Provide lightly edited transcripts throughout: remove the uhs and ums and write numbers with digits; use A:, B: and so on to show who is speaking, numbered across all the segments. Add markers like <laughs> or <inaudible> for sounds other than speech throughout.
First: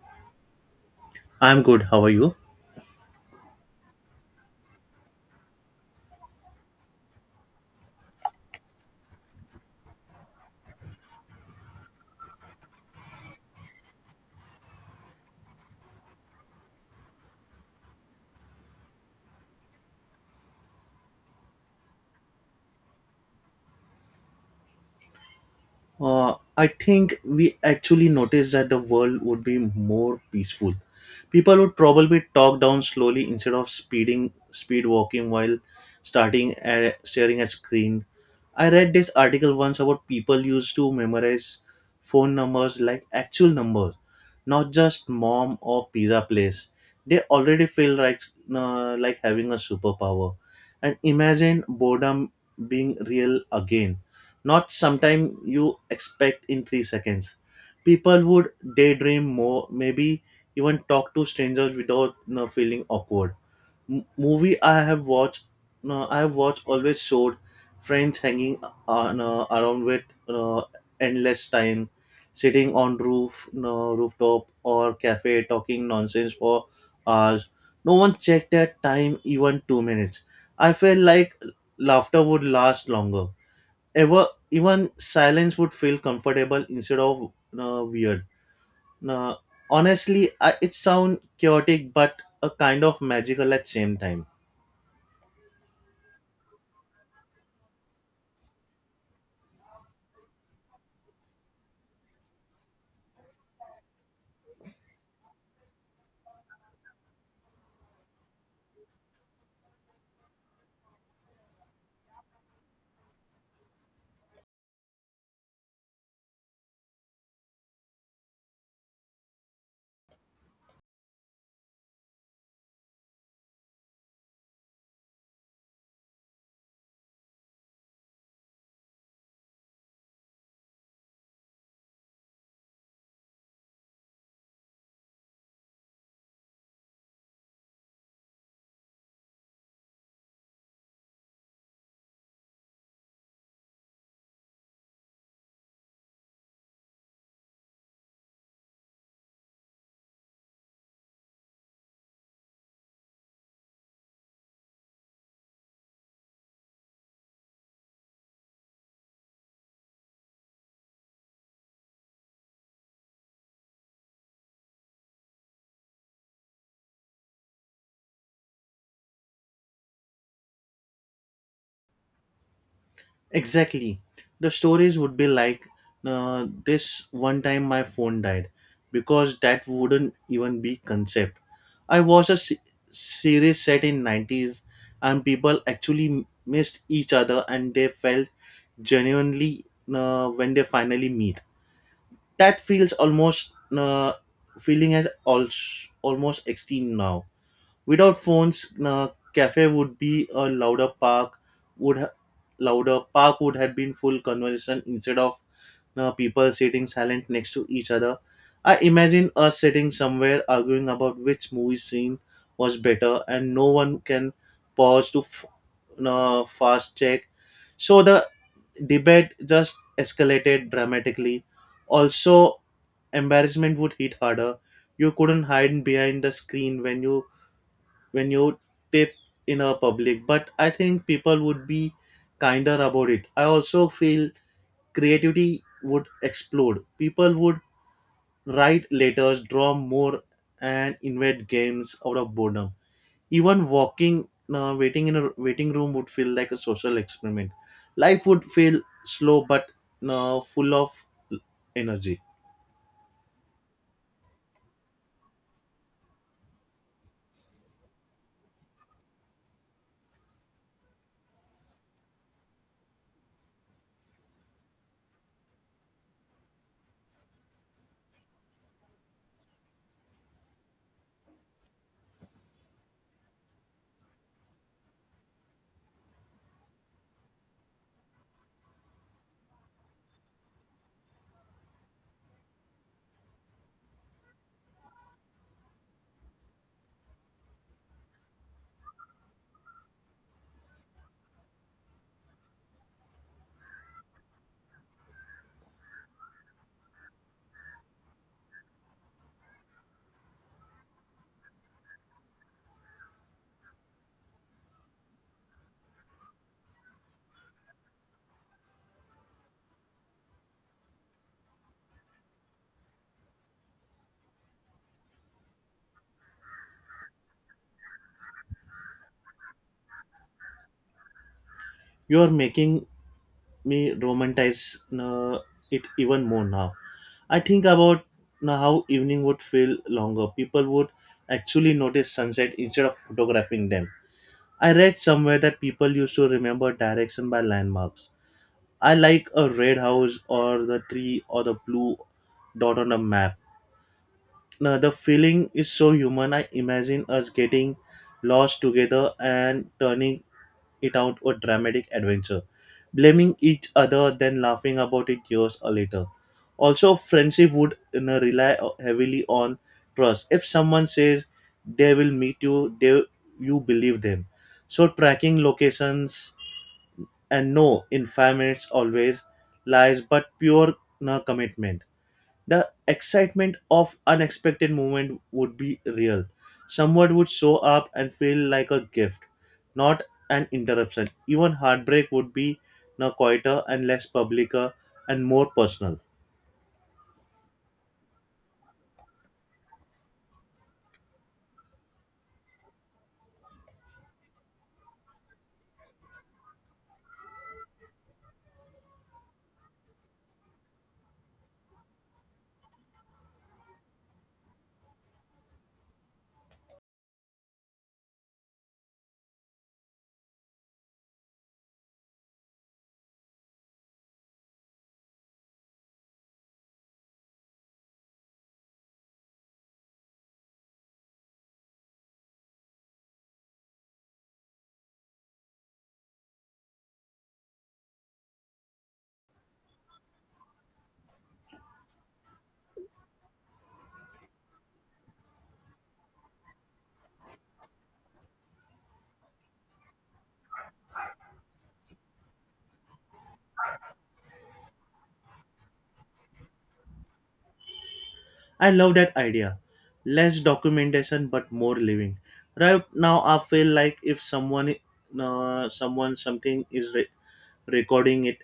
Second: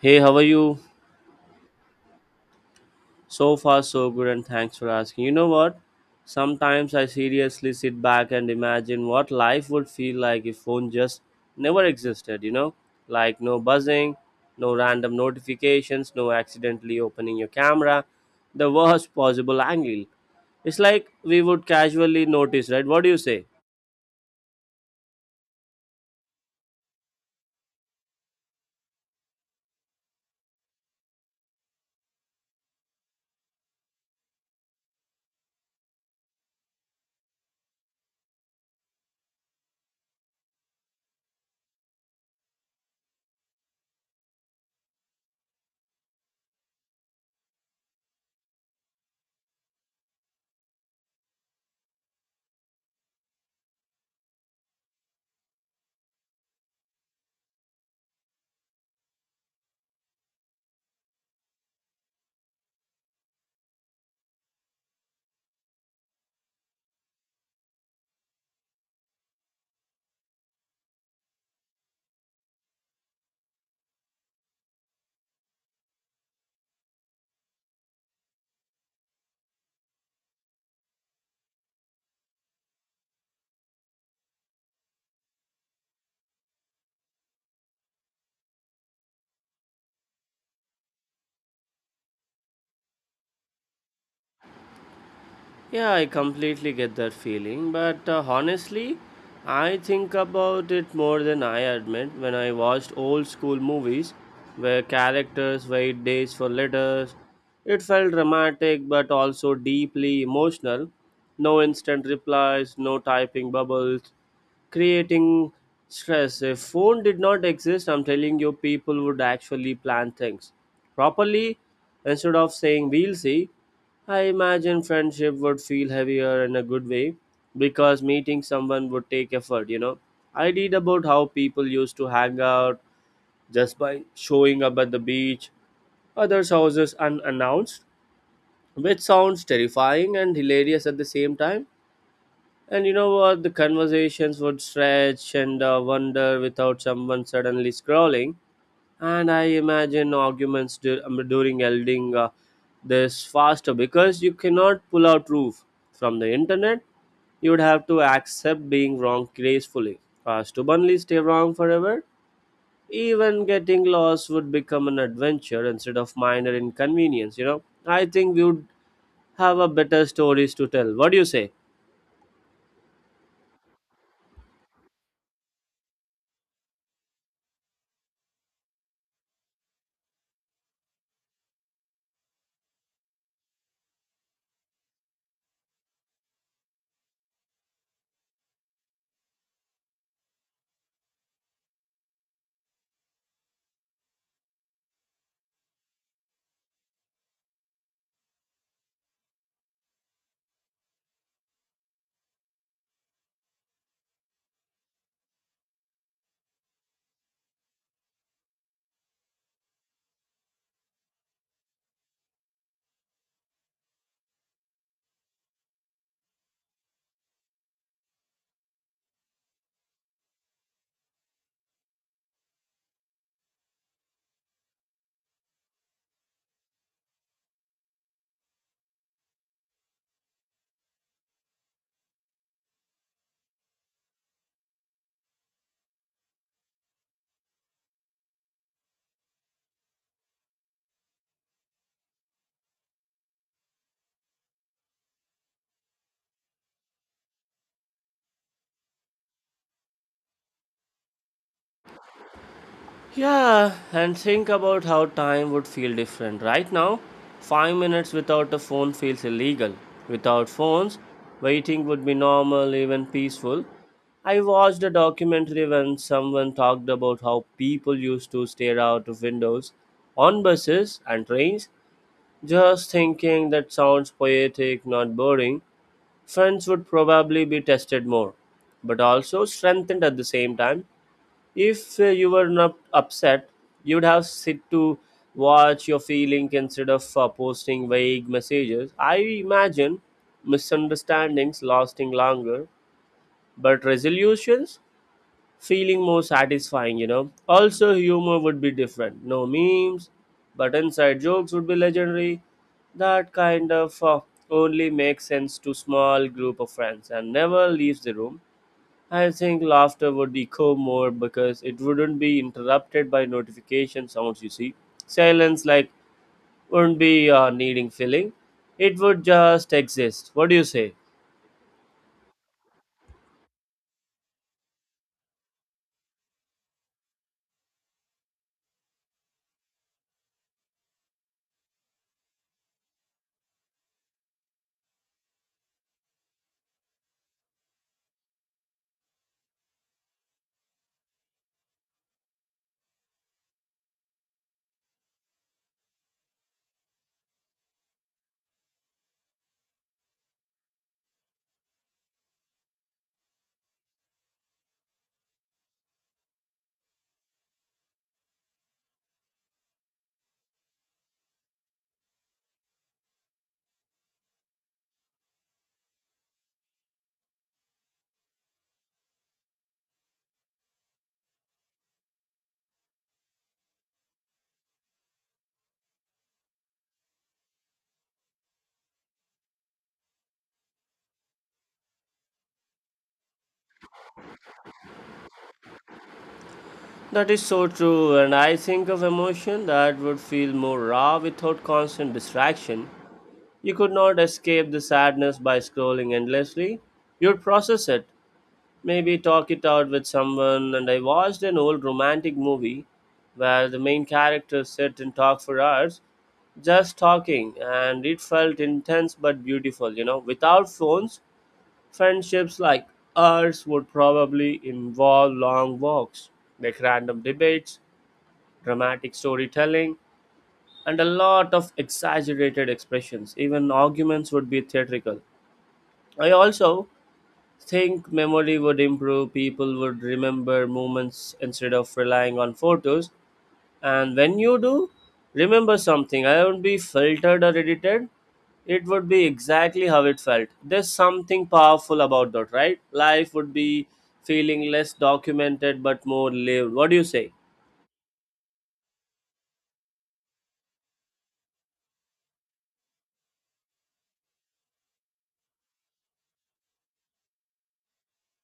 A: Hey, how are you?
B: I'm good. How are you?
A: So far, so good, and thanks for asking. You know what? Sometimes I seriously sit back and imagine what life would feel like if phone just never existed, you know? Like no buzzing, no random notifications, no accidentally opening your camera, the worst possible angle. It's like we would casually notice, right? What do you say?
B: I think we actually noticed that the world would be more peaceful. People would probably talk down slowly instead of speed walking while staring at screen. I read this article once about people used to memorize phone numbers like actual numbers, not just mom or pizza place. They already feel like having a superpower, and imagine boredom being real again, not sometime you expect in 3 seconds. People would daydream more, maybe even talk to strangers without feeling awkward. Movie I have watched, no, I have watched always showed friends hanging on, no, around with endless time, sitting on roof no, rooftop or cafe talking nonsense for hours. No one checked that time, even 2 minutes. I felt like laughter would last longer, ever even silence would feel comfortable instead of weird. uh, Honestly it sounds chaotic but a kind of magical at same time.
A: Yeah, I completely get that feeling, but honestly, I think about it more than I admit when I watched old school movies where characters wait days for letters. It felt dramatic but also deeply emotional. No instant replies, no typing bubbles, creating stress. If phone did not exist, I'm telling you, people would actually plan things properly instead of saying we'll see. I imagine friendship would feel heavier in a good way because meeting someone would take effort, you know. I read about how people used to hang out just by showing up at the beach, others' houses unannounced, which sounds terrifying and hilarious at the same time. And you know what? The conversations would stretch and wonder without someone suddenly scrolling. And I imagine arguments dur- during elding this faster because you cannot pull out proof from the internet. You would have to accept being wrong gracefully. Stubbornly stay wrong forever. Even getting lost would become an adventure instead of minor inconvenience. You know, I think we would have a better stories to tell. What do you say?
B: Exactly, the stories would be like, this one time my phone died, because that wouldn't even be concept. I watched a series set in '90s, and people actually missed each other and they felt genuinely when they finally meet. That feels almost feeling as also almost extinct now. Without phones, cafe would be a louder park. Would ha- Louder park would have been full conversation instead of people sitting silent next to each other. I imagine us sitting somewhere arguing about which movie scene was better, and no one can pause to fast check. So the debate just escalated dramatically. Also, embarrassment would hit harder. You couldn't hide behind the screen when you tip in a public. But I think people would be kinder about it. I also feel creativity would explode. People would write letters, draw more, and invent games out of boredom. Even walking, waiting in a waiting room would feel like a social experiment. Life would feel slow but full of energy.
A: Yeah, and think about how time would feel different. Right now, 5 minutes without a phone feels illegal. Without phones, waiting would be normal, even peaceful. I watched a documentary when someone talked about how people used to stare out of windows on buses and trains, just thinking that sounds poetic, not boring. Friends would probably be tested more, but also strengthened at the same time. If you were not upset, you'd have sit to watch your feeling instead of posting vague messages. I imagine misunderstandings lasting longer, but resolutions feeling more satisfying, you know. Also, humor would be different. No memes, but inside jokes would be legendary. That kind of only makes sense to small group of friends and never leaves the room. I think laughter would echo more because it wouldn't be interrupted by notification sounds, you see. Silence, like, wouldn't be needing filling. It would just exist. What do you say?
B: You are making me romanticize it even more now. I think about how evening would feel longer. People would actually notice sunset instead of photographing them. I read somewhere that people used to remember direction by landmarks. I like a red house or the tree or the blue dot on a map. Now, the feeling is so human. I imagine us getting lost together and turning it out a dramatic adventure, blaming each other, then laughing about it years later. Also, friendship would rely heavily on trust. If someone says they will meet you, they you believe them. So, tracking locations and no, in 5 minutes always lies, but pure commitment, the excitement of unexpected moment would be real. Someone would show up and feel like a gift, not an interruption. Even heartbreak would be now quieter and less public, and more personal.
A: That is so true, and I think of emotion that would feel more raw without constant distraction. You could not escape the sadness by scrolling endlessly. You'd process it, maybe talk it out with someone. And I watched an old romantic movie where the main character sit and talk for hours, just talking, and it felt intense but beautiful. You know, without phones, friendships like ours would probably involve long walks, like random debates, dramatic storytelling, and a lot of exaggerated expressions. Even arguments would be theatrical. I also think memory would improve. People would remember moments instead of relying on photos, and when you do remember something, I won't be filtered or edited. It would be exactly how it felt. There's something powerful about that, right? Life would be feeling less documented but more lived. What do you say?
B: I love that idea. Less documentation but more living. Right now, I feel like if someone, something is recording it,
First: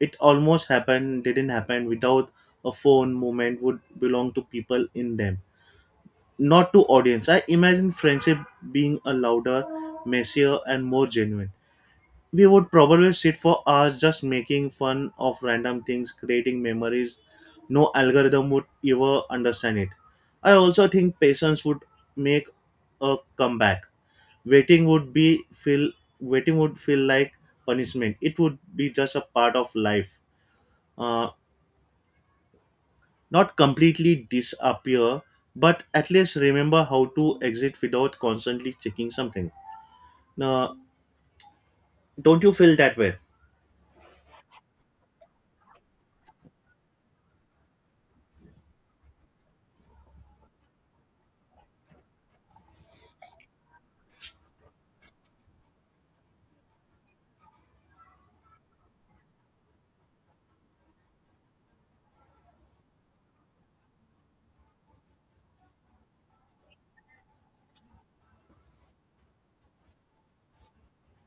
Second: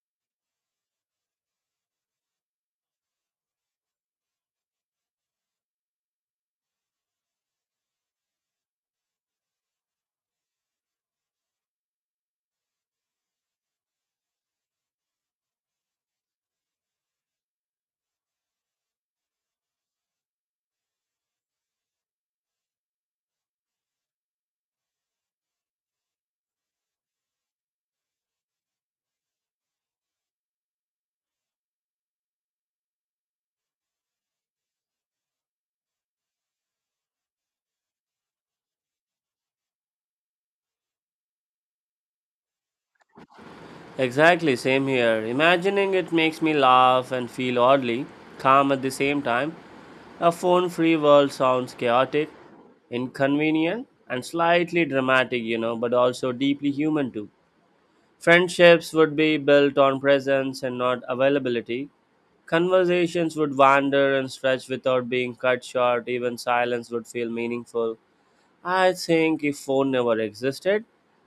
B: it almost happened, didn't happen. Without a phone, moment would belong to people in them, not to audience. I imagine friendship being a louder, messier, and more genuine. We would probably sit for hours just making fun of random things, creating memories. No algorithm would ever understand it. I also think patience would make a comeback. Waiting would be feel Waiting would feel like punishment. It would be just a part of life. Uh, Not completely disappear, but at least remember how to exit without constantly checking something. Now, don't you feel that way?
A: Exactly, same here. Imagining it makes me laugh and feel oddly calm at the same time. A phone free world sounds chaotic, inconvenient, and slightly dramatic, you know, but also deeply human too. Friendships would be built on presence and not availability. Conversations would wander and stretch without being cut short, even silence would feel meaningful. I think if phone never existed,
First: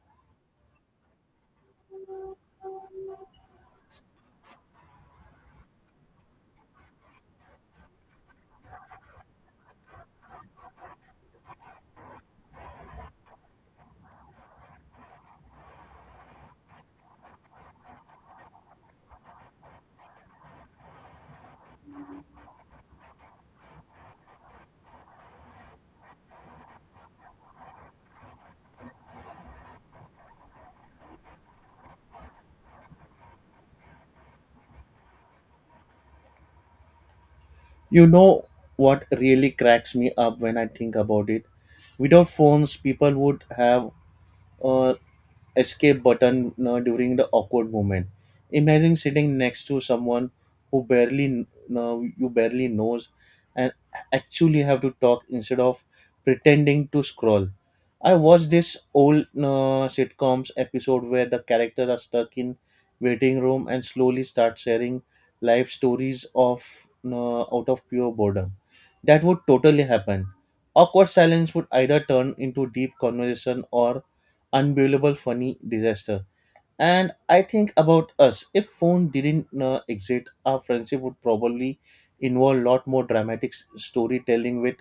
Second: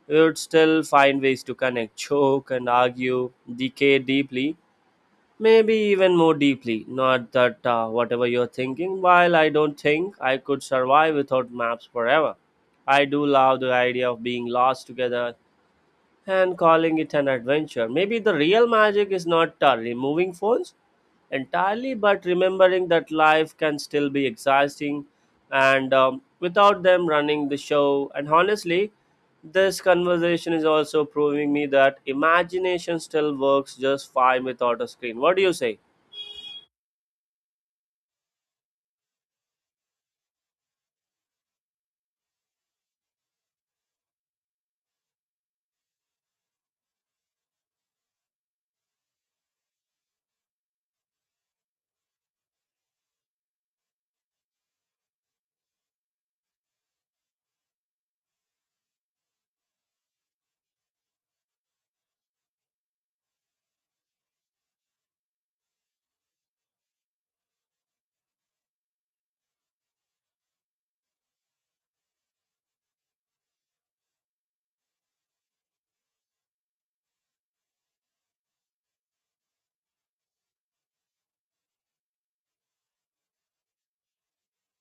A: we would still find ways to connect, joke, and argue, decay deeply, maybe even more deeply. Not that whatever you're thinking, while I don't think I could survive without maps forever, I do love the idea of being lost together and calling it an adventure. Maybe the real magic is not removing phones entirely, but remembering that life can still be exciting and without them running the show. And honestly, this conversation is also proving me that imagination still works just fine without a screen. What do you say?
B: You know what really cracks me up when I think about it? Without phones, people would have a escape button during the awkward moment. Imagine sitting next to someone who you barely knows, and actually have to talk instead of pretending to scroll. I watched this old sitcoms episode where the characters are stuck in waiting room and slowly start sharing life stories of out of pure boredom. That would totally happen. Awkward silence would either turn into deep conversation or unbelievable funny disaster. And I think about us, if phone didn't exist, our friendship would probably involve a lot more dramatic storytelling with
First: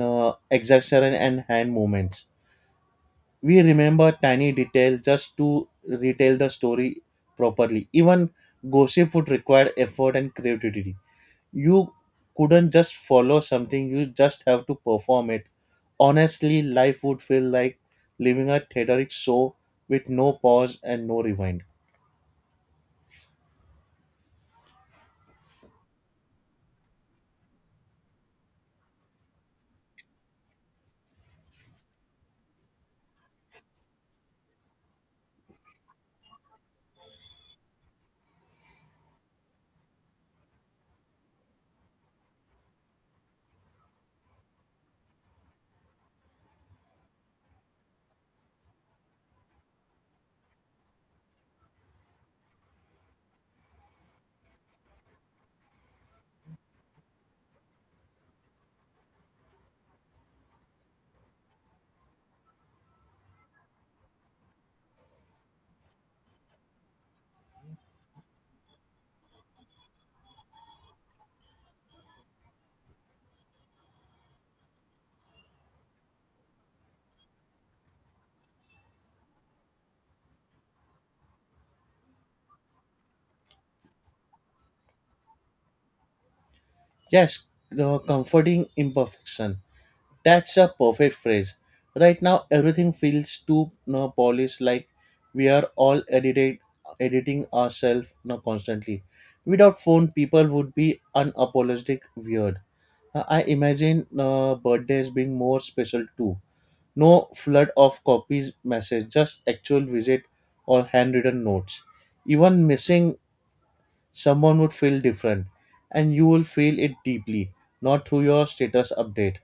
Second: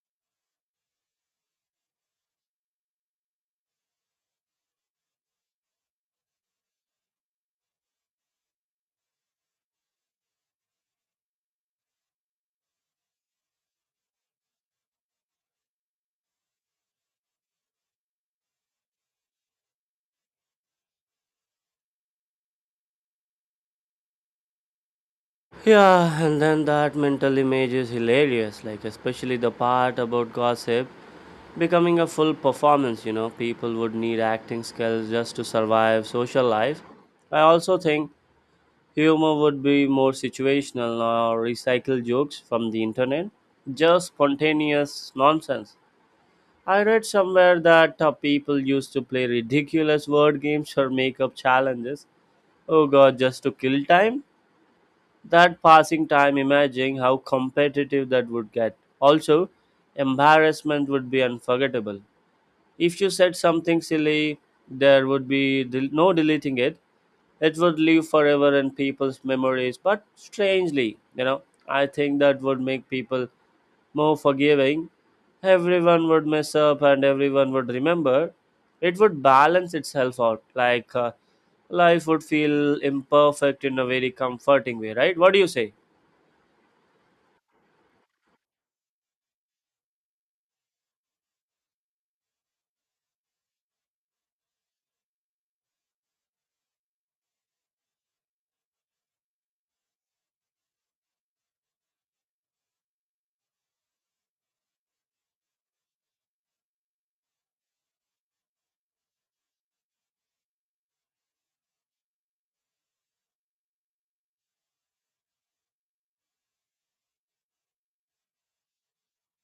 B: exaggeration and hand movements. We remember tiny details just to retell the story properly. Even gossip would require effort and creativity. You couldn't just follow something, you just have to perform it. Honestly life would feel like living a theatric show with no pause and no rewind.
A: Yeah, and then that mental image is hilarious, like especially the part about gossip becoming a full performance. You know, people would need acting skills just to survive social life. I also think humor would be more situational or recycle jokes from the internet, just spontaneous nonsense. I read somewhere that people used to play ridiculous word games or make up challenges, oh god, just to kill time. That passing time, imagining how competitive that would get. Also, embarrassment would be unforgettable. If you said something silly, there would be no deleting it. It would live forever in people's memories. But strangely, you know, I think that would make people more forgiving. Everyone would mess up and everyone would remember. It would balance itself out. Like life would feel imperfect in a very comforting way, right? What do you say?
B: Yes, the comforting imperfection, that's a perfect phrase. Right now everything feels too no polished, like we are all edited editing ourselves constantly. Without phone people would be unapologetic weird. I imagine birthdays being more special too. No flood of copies message, just actual visit or handwritten notes. Even missing someone would feel different, and you will feel it deeply, not through your status update,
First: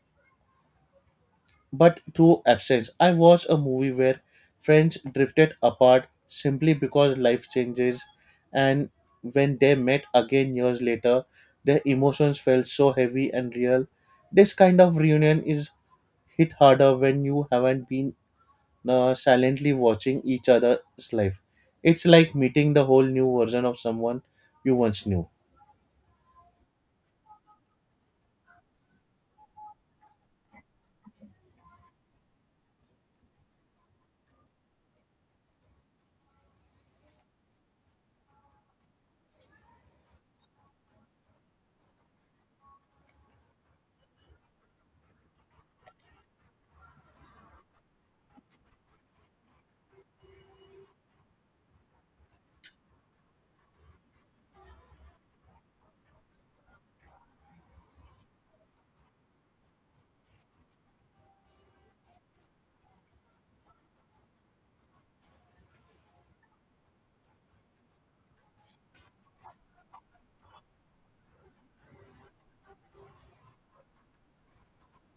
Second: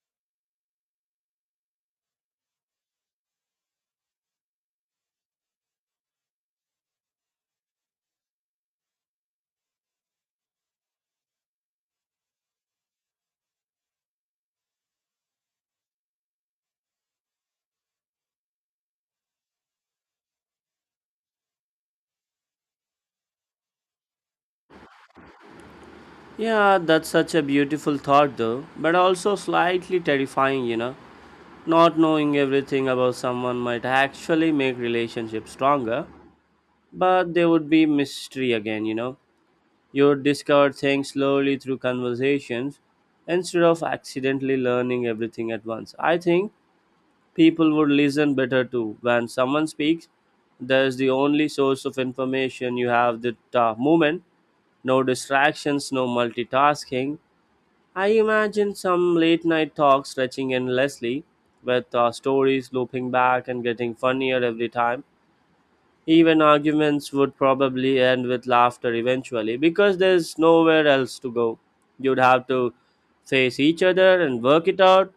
B: but through absence. I watched a movie where friends drifted apart simply because life changes, and when they met again years later, their emotions felt so heavy and real. This kind of reunion is hit harder when you haven't been silently watching each other's life. It's like meeting the whole new version of someone you once knew.
A: Yeah, that's such a beautiful thought, though, but also slightly terrifying, you know. Not knowing everything about someone might actually make relationships stronger, but they would be mystery again, you know. You would discover things slowly through conversations instead of accidentally learning everything at once. I think people would listen better too. When someone speaks, there's the only source of information you have the moment, no distractions, no multitasking. I imagine some late night talk stretching endlessly, with stories looping back and getting funnier every time. Even arguments would probably end with laughter eventually, because there's nowhere else to go. You'd have to face each other and work it out,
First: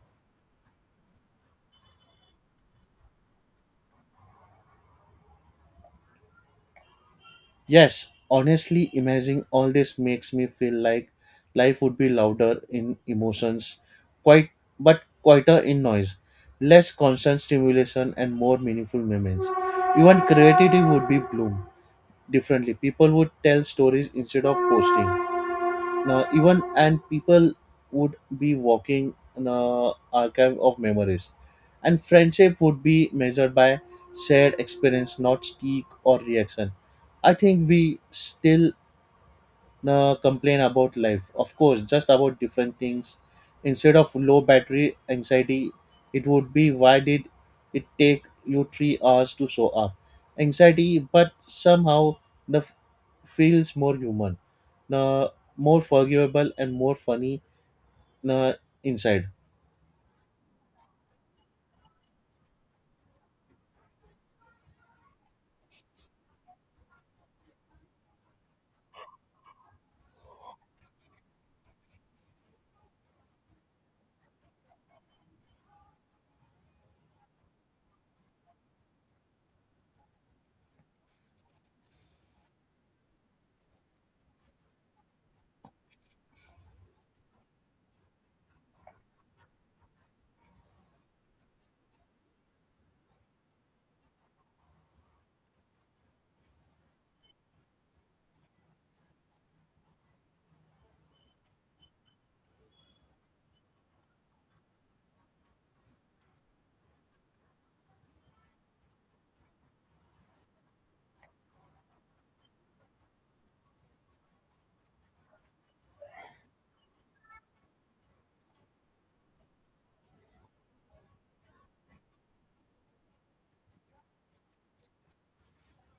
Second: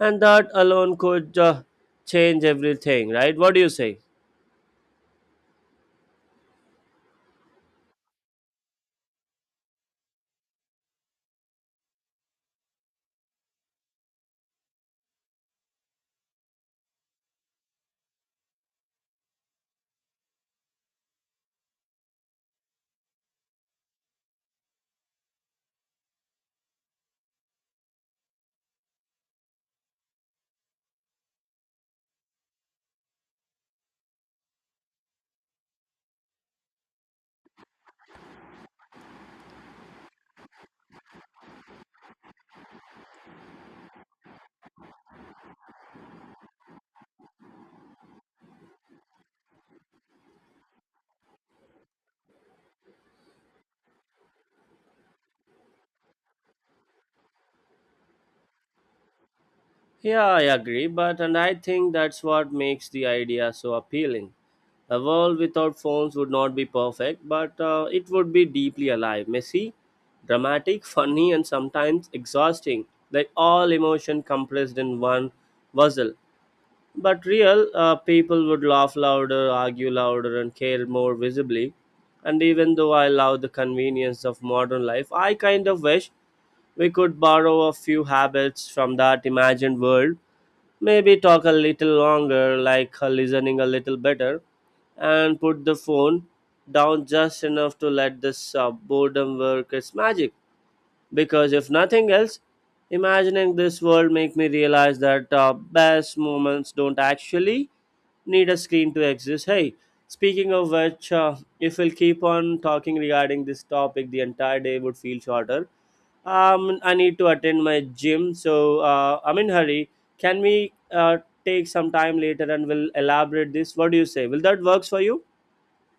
A: and that alone could change everything, right? What do you say?
B: Yes, honestly, imagining all this makes me feel like life would be louder in emotions, quite but quieter in noise, less constant stimulation, and more meaningful moments. Even creativity would be bloom differently. People would tell stories instead of posting. Now, even and people would be walking in a archive of memories, and friendship would be measured by shared experience, not streak or reaction. I think we still complain about life. Of course, just about different things. Instead of low battery anxiety, it would be, why did it take you 3 hours to show up? Anxiety, but somehow the f- feels more human, uh, more forgivable and more funny uh, inside.
A: Yeah, I agree, but and I think that's what makes the idea so appealing. A world without phones would not be perfect, but it would be deeply alive, messy, dramatic, <laughs> funny, and sometimes exhausting. Like all emotion compressed in one puzzle. But real people would laugh louder, argue louder, and care more visibly. And even though I love the convenience of modern life, I kind of wish we could borrow a few habits from that imagined world. Maybe talk a little longer, like her listening a little better, and put the phone down just enough to let this boredom work its magic. Because if nothing else, imagining this world make me realize that best moments don't actually need a screen to exist. Hey, speaking of which, if we'll keep on talking regarding this topic, the entire day would feel shorter. I need to attend my gym, so I'm in hurry. Can we take some time later and we'll elaborate this? What do you say? Will that works for you?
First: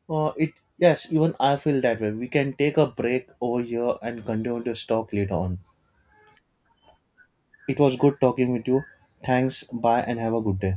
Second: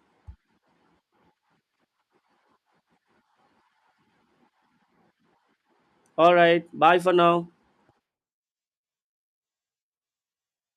B: It Yes, even I feel that way. We can take a break over here and continue this talk later on.
A: All right. Bye for now.
B: It was good talking with you. Thanks. Bye and have a good day.